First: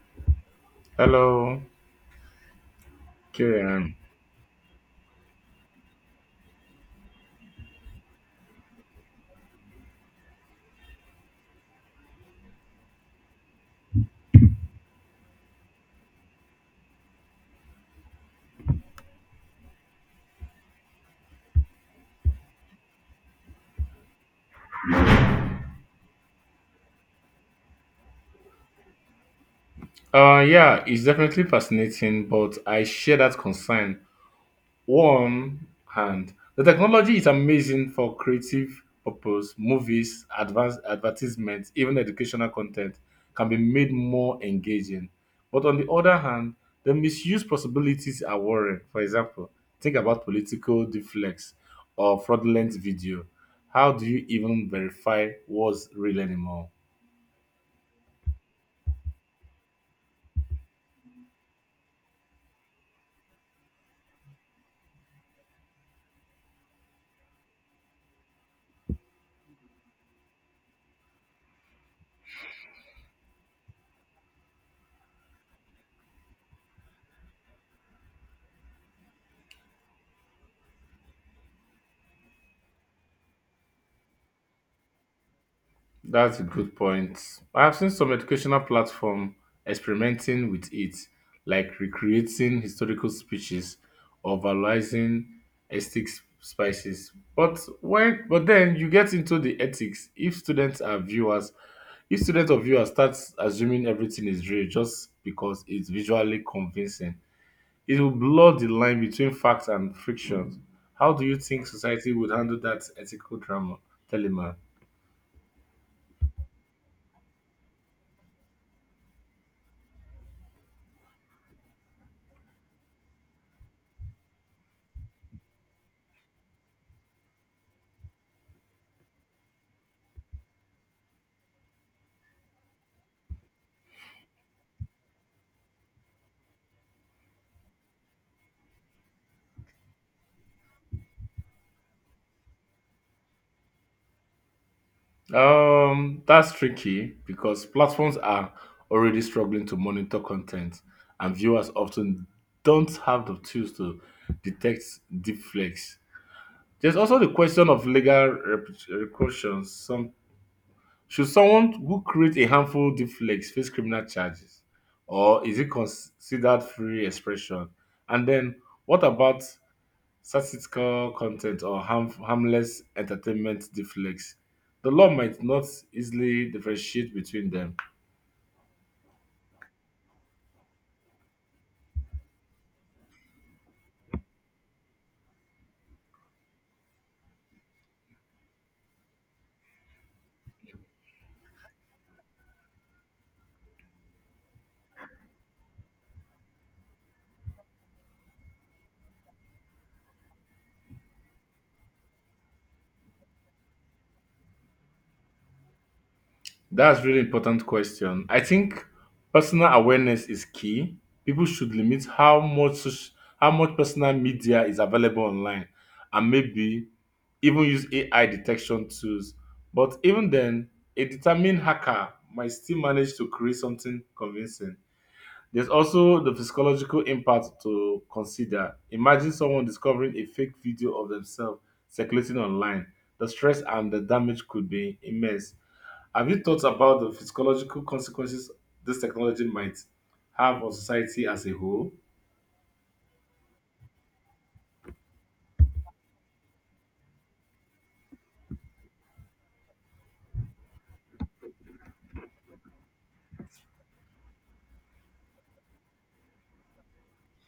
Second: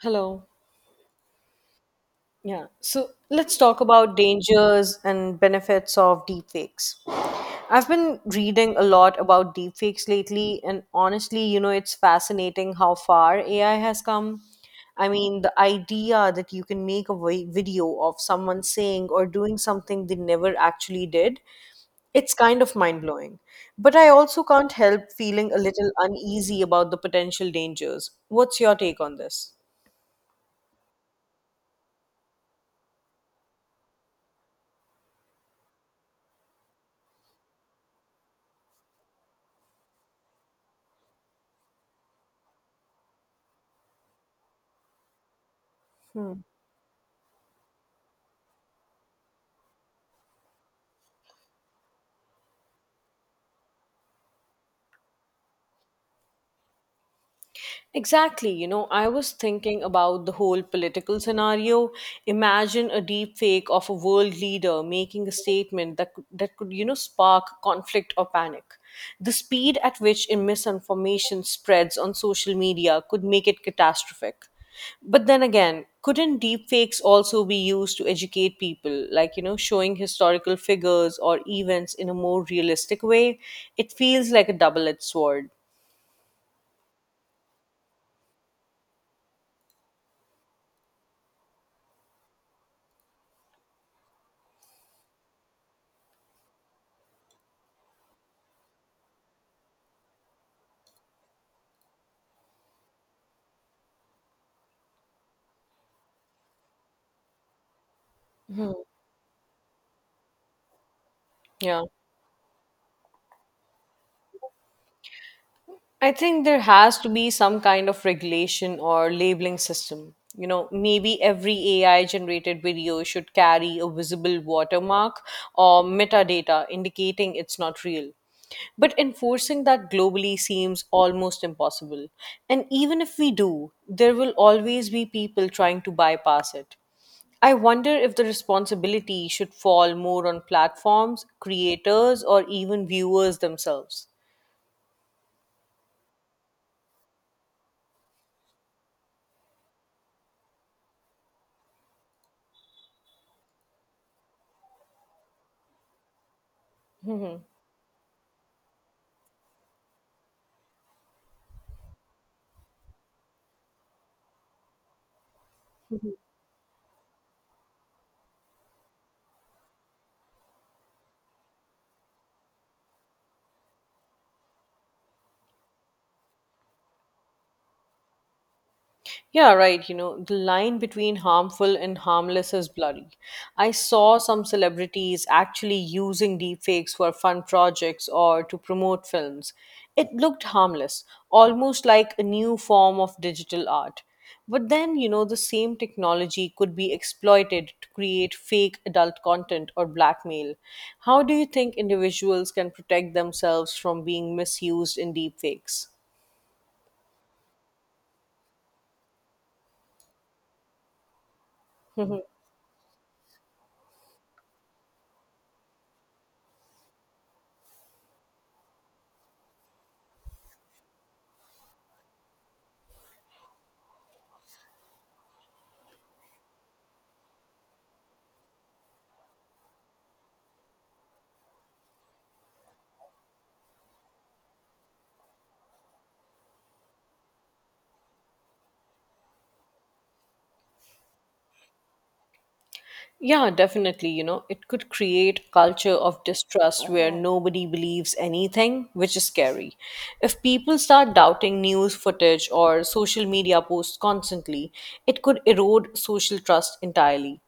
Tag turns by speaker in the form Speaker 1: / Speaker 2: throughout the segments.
Speaker 1: Hello.
Speaker 2: Hello,
Speaker 1: Yeah. So let's talk
Speaker 2: Kieran.
Speaker 1: about dangers and benefits of deepfakes. I've been reading a lot about deepfakes lately, and honestly, you know, it's fascinating how far AI has come. I mean, the idea that you can make a video of someone saying or doing something they never actually did, it's kind of mind blowing. But I also can't help feeling a little uneasy about the potential dangers. What's your take on this?
Speaker 2: Yeah, it's definitely fascinating, but I share that concern. One hand, the technology is amazing for creative purpose. Movies, advanced advertisements, even educational content can be made more engaging. But on the other
Speaker 1: Hmm.
Speaker 2: hand, the misuse possibilities are worrying. For example, think about political deflects or fraudulent video. How do you even verify what's real anymore?
Speaker 1: Exactly. You know, I was thinking about the whole political scenario. Imagine a deep fake of a world leader making a statement that could, you know, spark conflict or panic. The speed at which misinformation spreads on social media could make it catastrophic. But then again, couldn't deepfakes also be used to educate people, like, you know, showing historical figures or events in a more realistic way? It feels like a double edged sword.
Speaker 2: That's a good point. I have seen some educational platform experimenting with it, like recreating historical speeches or valorizing aesthetic spices. But then you get into the ethics. If students or viewers start assuming everything is real just because it's visually convincing, it will blur the line between fact and fiction. How do you think
Speaker 1: Yeah.
Speaker 2: society would handle that ethical drama, Telema?
Speaker 1: I think there has to be some kind of regulation or labeling system. You know, maybe every AI generated video should carry a visible watermark or metadata indicating it's not real. But enforcing that globally seems almost impossible. And even if we do, there will always be people trying to bypass it. I wonder if the responsibility should fall more on platforms, creators, or even viewers themselves.
Speaker 2: That's tricky because platforms are already struggling to monitor content, and viewers often don't have the tools to detect deepfakes. There's also the question of legal repercussions. Some should someone who creates a harmful deepfakes face criminal charges, or is it considered free expression? And then, what about statistical content or harmless entertainment deflects. The law might not easily differentiate between them.
Speaker 1: Yeah, right. You know, the line between harmful and harmless is blurry. I saw some celebrities actually using deepfakes for fun projects or to promote films. It looked harmless, almost like a new form of digital art. But then, you know, the same technology could be exploited to create fake adult content or blackmail. How do you think individuals can protect themselves from being misused in deepfakes?
Speaker 2: That's really important question. I think personal awareness is key. People should limit how much personal media is available online, and maybe even use AI detection tools. But even then, a determined hacker might still manage to create something convincing. There's also the physiological impact to consider. Imagine someone discovering a fake video of themselves circulating online. The stress and the damage could be immense. Have you thought about the physiological consequences this technology might have on society as a whole?
Speaker 1: Yeah, definitely. You know, it could create a culture of distrust where, yeah, nobody believes anything, which is scary. If people start doubting news footage or social media posts constantly, it could erode social trust entirely.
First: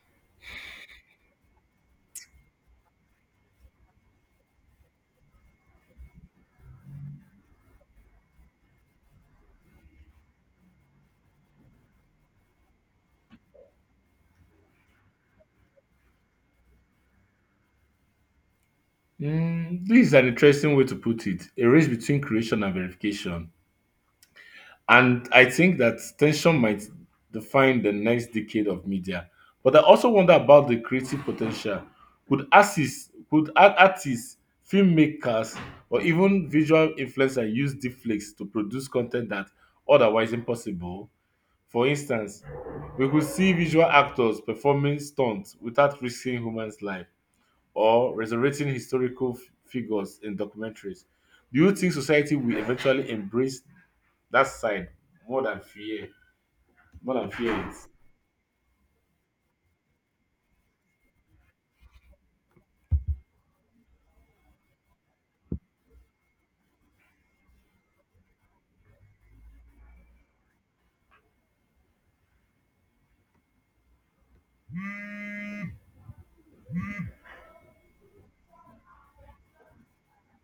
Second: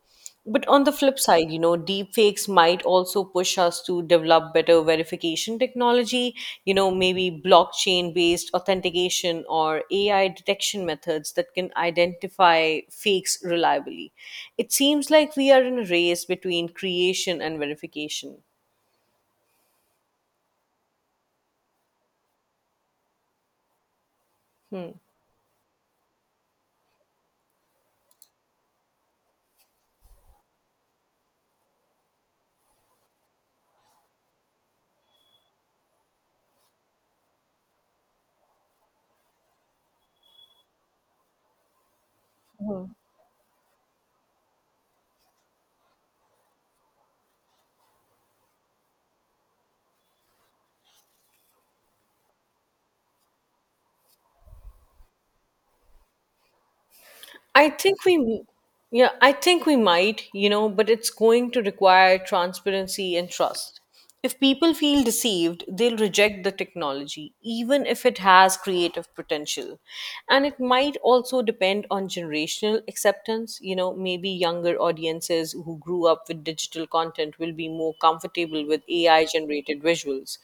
Speaker 1: But on the flip side, you know, deepfakes might also push us to develop better verification technology, you know, maybe blockchain based authentication or AI detection methods that can identify fakes reliably. It seems like we are in a race between creation and verification.
Speaker 2: Mm, this is an interesting way to put it. A race between creation and verification. And I think that tension might define the next decade of media. But I also wonder about the creative potential. Could artists, filmmakers, or even visual influencers use deepfakes to produce content that otherwise impossible? For instance, we could see visual actors performing stunts without risking humans' life or resurrecting historical figures in documentaries. Do you think society will eventually embrace that side more than fear more than fear
Speaker 1: I
Speaker 2: it.
Speaker 1: think we, yeah, I think we might, you know, but it's going to require transparency and trust. If people feel deceived, they'll reject the technology, even if it has creative potential. And it might also depend on generational acceptance. You know, maybe younger audiences who grew up with digital content will be more comfortable with AI generated visuals.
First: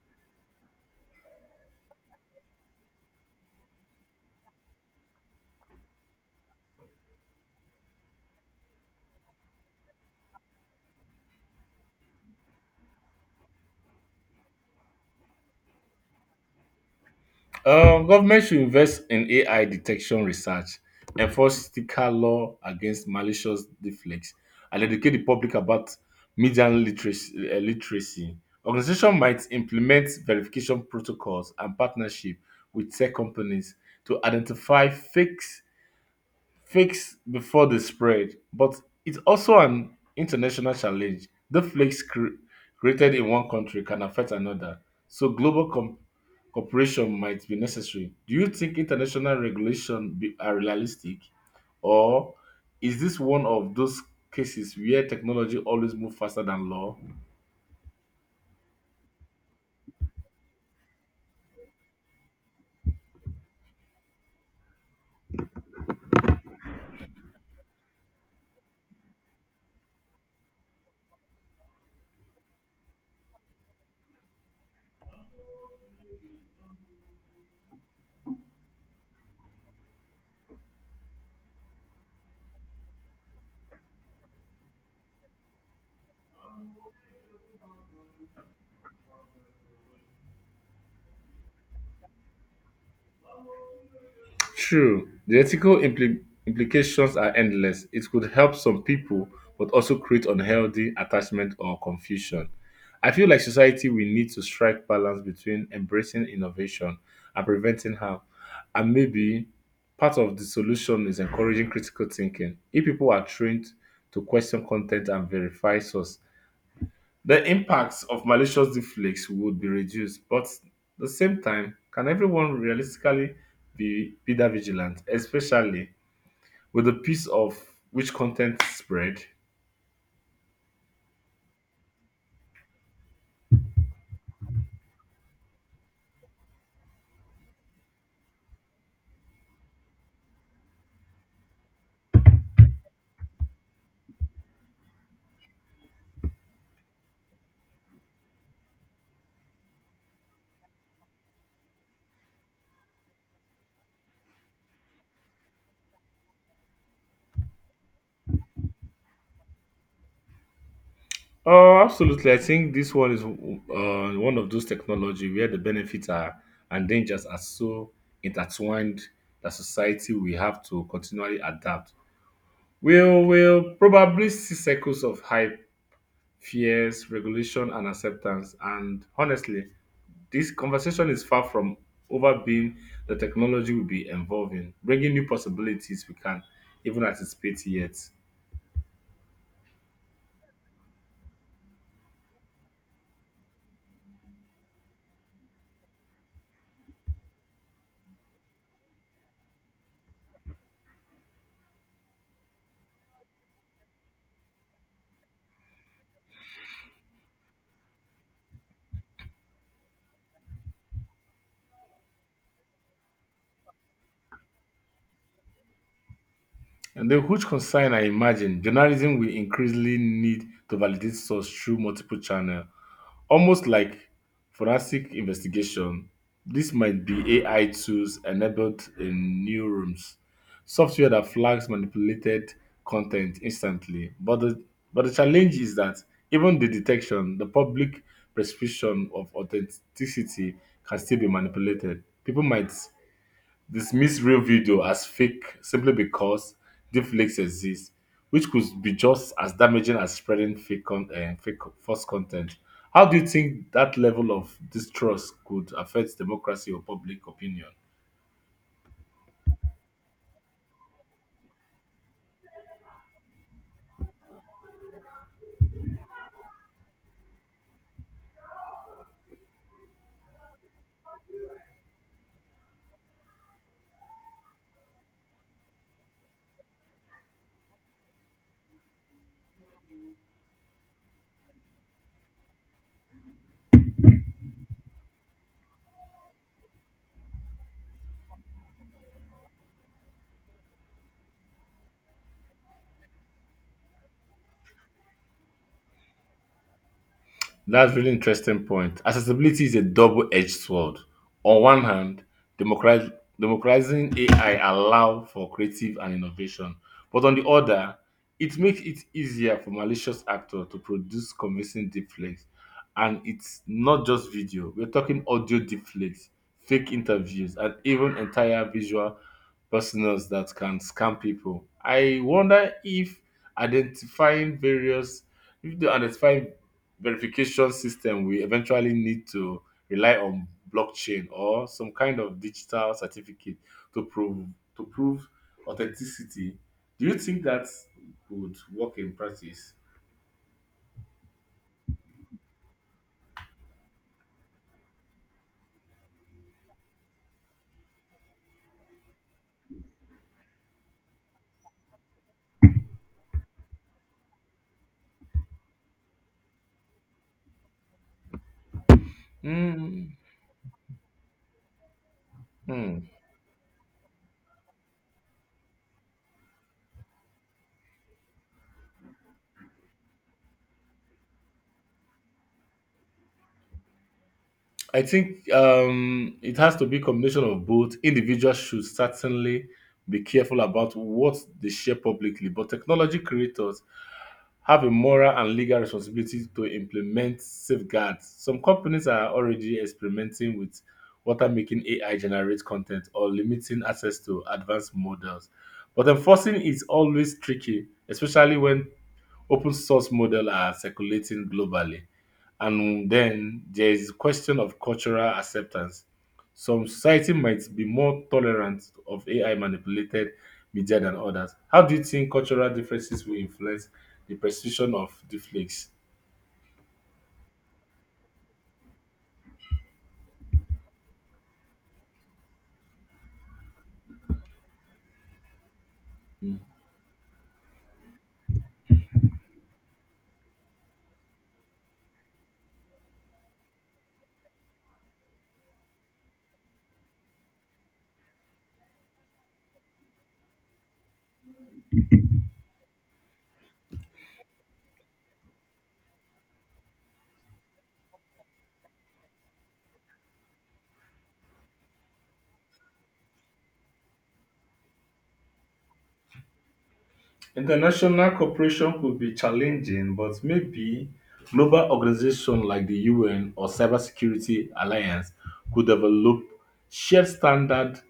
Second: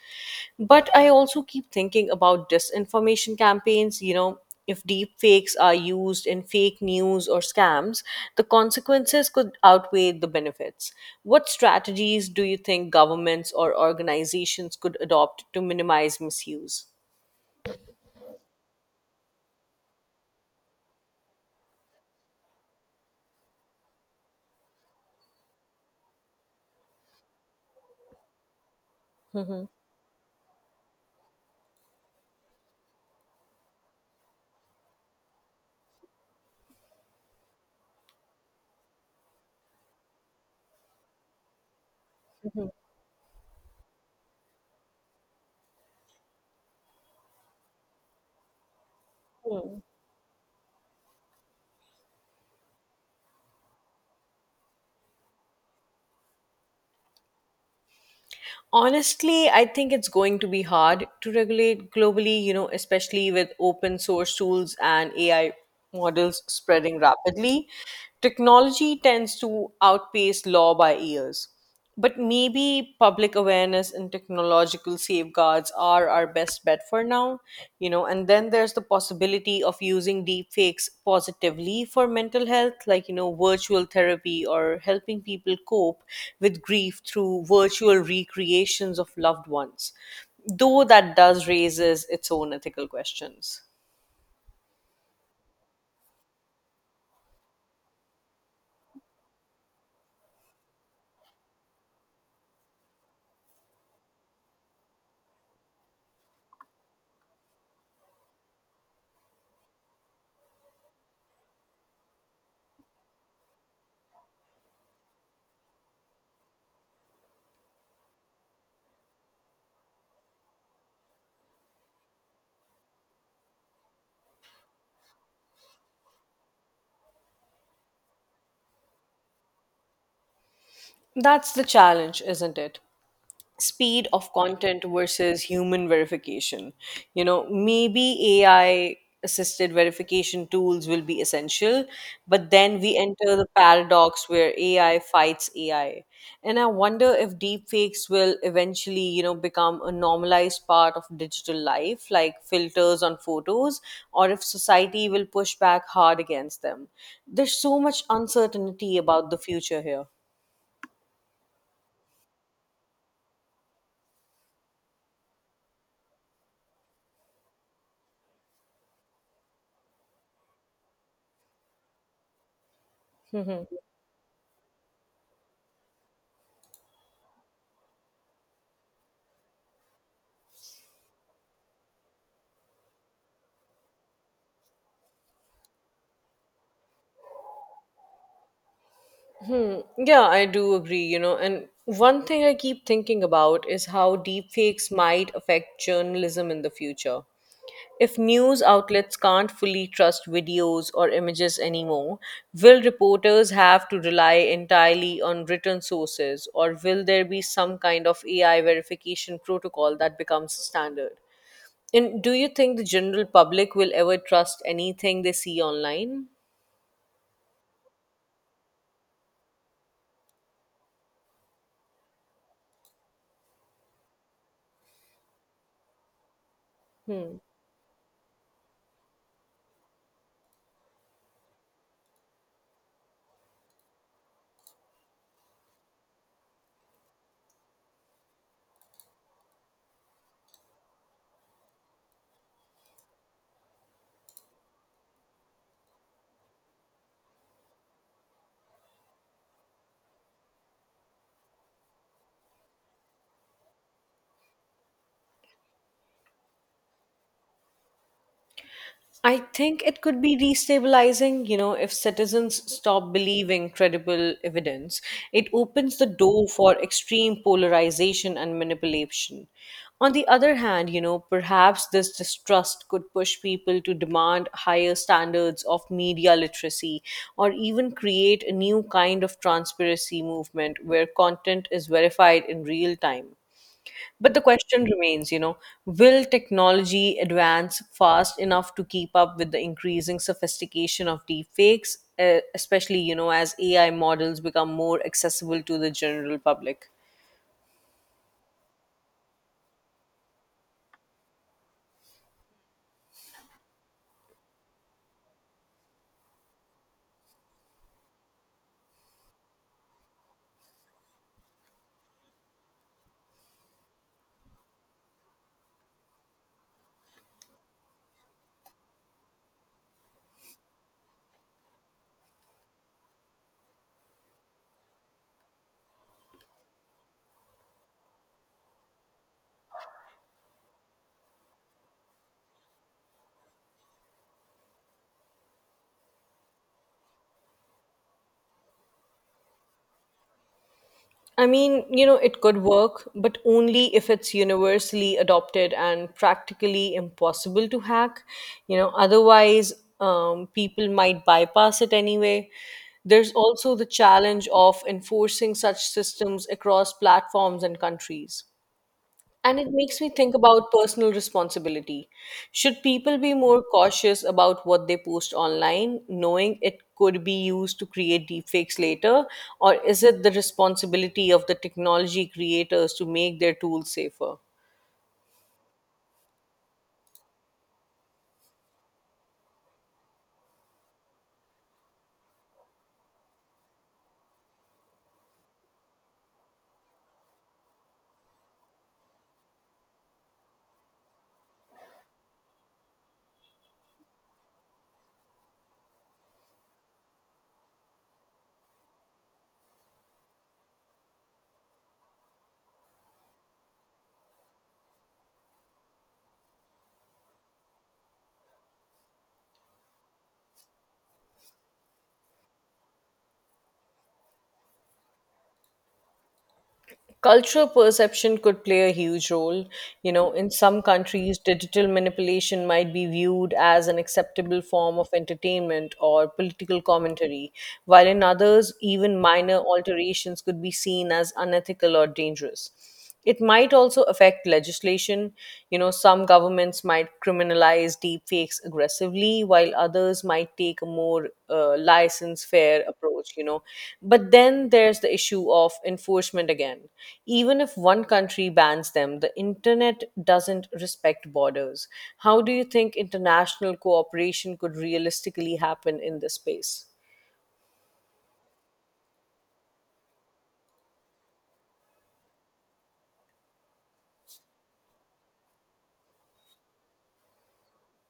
Speaker 1: But I also keep thinking about disinformation campaigns. You know, if deep fakes are used in fake news or scams, the consequences could outweigh the benefits. What strategies do you think governments or organizations could adopt to minimize misuse?
Speaker 2: Government should invest in AI detection research, enforce sticker law against malicious deflects, and educate the public about media literacy. Organization might implement verification protocols and partnership with tech companies to identify fakes before they spread, but it's also an international challenge. The flakes created in one country can affect another, so cooperation might be necessary. Do you think international are realistic, or is this one of those cases where technology always moves faster than law?
Speaker 1: Honestly, I think it's going to be hard to regulate globally, you know, especially with open source tools and AI models spreading rapidly. Technology tends to outpace law by years. But maybe public awareness and technological safeguards are our best bet for now, you know, and then there's the possibility of using deep fakes positively for mental health, like, you know, virtual therapy or helping people cope with grief through virtual recreations of loved ones, though that does raises its own ethical questions.
Speaker 2: True, the ethical implications are endless. It could help some people, but also create unhealthy attachment or confusion. I feel like society will need to strike balance between embracing innovation and preventing harm. And maybe part of the solution is encouraging critical thinking. If people are trained to question content and verify source, the impacts of malicious deepfakes would be reduced, but at the same time, can everyone realistically be that vigilant, especially with the piece of which content spread?
Speaker 1: That's the challenge, isn't it? Speed of content versus human verification. You know, maybe AI assisted verification tools will be essential, but then we enter the paradox where AI fights AI. And I wonder if deepfakes will eventually, you know, become a normalized part of digital life, like filters on photos, or if society will push back hard against them. There's so much uncertainty about the future here.
Speaker 2: Oh, absolutely. I think this one is one of those technology where the benefits are and dangers are so intertwined that society will have to continually adapt. We'll probably see cycles of hype, fears, regulation, and acceptance. And honestly, this conversation is far from over being the technology will be evolving, bringing new possibilities we can even anticipate yet.
Speaker 1: Hmm. Yeah, I do agree, you know. And one thing I keep thinking about is how deepfakes might affect journalism in the future. If news outlets can't fully trust videos or images anymore, will reporters have to rely entirely on written sources, or will there be some kind of AI verification protocol that becomes standard? And do you think the general public will ever trust anything they see online?
Speaker 2: And the huge concern I imagine journalism will increasingly need to validate source through multiple channels. Almost like forensic investigation, this might be AI tools enabled in new rooms. Software that flags manipulated content instantly. But the challenge is that even the detection, the public perception of authenticity can still be manipulated. People might dismiss real video as fake simply because deepfakes exist, which could be just as damaging as spreading fake false content. How do you think that level of distrust could affect democracy or public opinion?
Speaker 1: I think it could be destabilizing, you know, if citizens stop believing credible evidence. It opens the door for extreme polarization and manipulation. On the other hand, you know, perhaps this distrust could push people to demand higher standards of media literacy or even create a new kind of transparency movement where content is verified in real time. But the question remains, you know, will technology advance fast enough to keep up with the increasing sophistication of deepfakes, especially, you know, as AI models become more accessible to the general public?
Speaker 2: That's really interesting point. Accessibility is a double-edged sword. On one hand, democratiz- democratizing AI allow for creative and innovation, but on the other, it makes it easier for malicious actors to produce convincing deepfakes. And it's not just video. We're talking audio deepfakes, fake interviews, and even entire visual personas that can scam people. I wonder if identifying various if they identify verification system we eventually need to rely on blockchain or some kind of digital certificate to prove to prove authenticity. Do you think that would work in practice?
Speaker 1: I mean, you know, it could work, but only if it's universally adopted and practically impossible to hack. You know, otherwise, people might bypass it anyway. There's also the challenge of enforcing such systems across platforms and countries. And it makes me
Speaker 2: Hmm.
Speaker 1: think about personal responsibility. Should
Speaker 2: Hmm.
Speaker 1: people be more cautious about what they post online, knowing it could be used to create deepfakes later? Or is it the responsibility of the technology creators to make their tools safer?
Speaker 2: I think it has to be combination of both. Individuals should certainly be careful about what they share publicly, but technology creators have a moral and legal responsibility to implement safeguards. Some companies are already experimenting with what are making AI generate content or limiting access to advanced models. But enforcing is always tricky, especially when open source models are circulating globally. And then there is question of cultural acceptance. Some society might be more tolerant of AI manipulated media than others. How do you think cultural differences will influence the perception of deepfakes?
Speaker 1: Cultural perception could play a huge role. You know, in some countries, digital manipulation might be viewed as an acceptable form of entertainment or political commentary, while in others, even minor alterations could be seen as unethical or dangerous. It might also affect legislation. You know, some governments might criminalize deepfakes aggressively, while others might take a more license fair approach, you know. But then there's the issue of enforcement again. Even if one country bans them, the internet doesn't respect borders. How do you think international cooperation could realistically happen in this space?
Speaker 2: International cooperation could be challenging, but maybe global organizations like the UN or Cybersecurity Alliance could develop shared standards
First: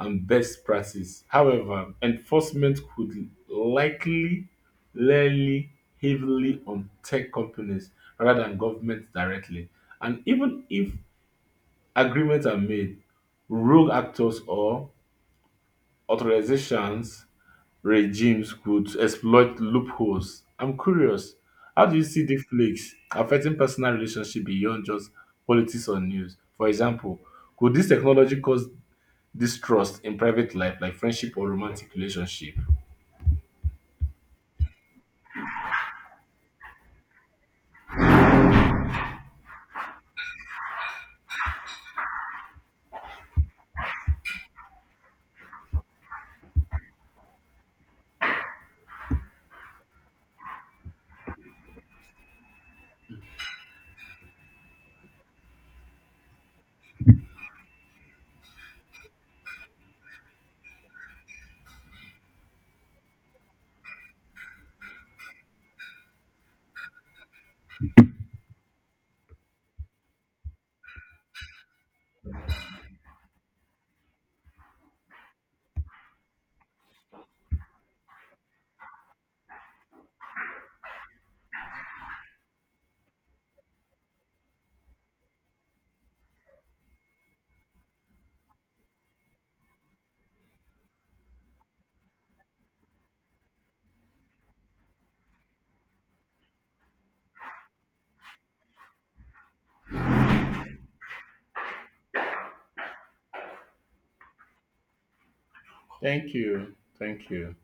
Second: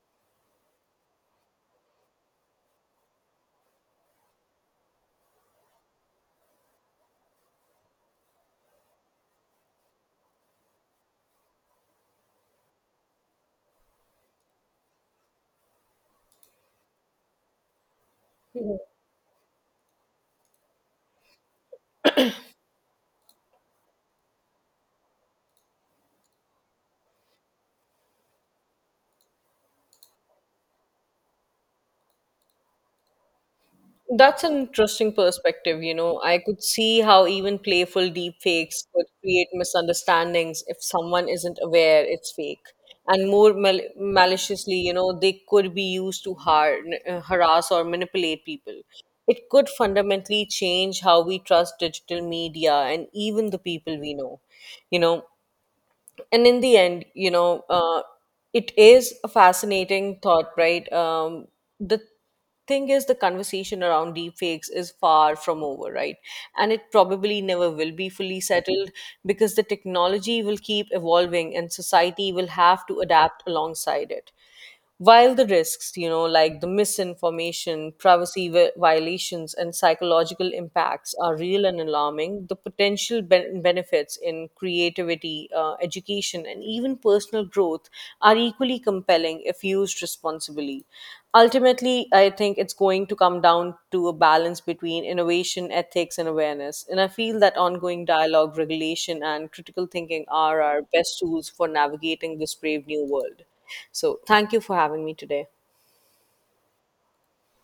Speaker 2: and best practice. However, enforcement could likely rely heavily on tech companies rather than governments directly. And even if agreements are made, rogue actors or authorizations regimes could exploit loopholes. I'm curious, how do you see deepfakes affecting personal relationship beyond just politics or news? For example, could this technology cause distrust in private life, like friendship or romantic relationship?
Speaker 1: That's an interesting perspective. You know, I could see how even playful deep fakes could create misunderstandings if someone isn't aware it's fake. And more maliciously, you know, they could be used to harass or manipulate people. It could fundamentally change how we trust digital media and even the people we know. You know, and in the end, it is a fascinating thought, right. The thing is, the conversation around deepfakes is far from over, right, and it probably never will be fully settled because the technology will keep evolving and society will have to adapt alongside it. While the risks, you know, like the misinformation, violations, and psychological impacts are real and alarming, the potential benefits in creativity, education, and even personal growth are equally compelling if used responsibly. Ultimately, I think it's going to come down to a balance between innovation, ethics, and awareness. And I feel that ongoing dialogue, regulation, and critical thinking are our best tools for navigating this brave new world. So thank you for having me today.
Speaker 2: Thank you. Thank you.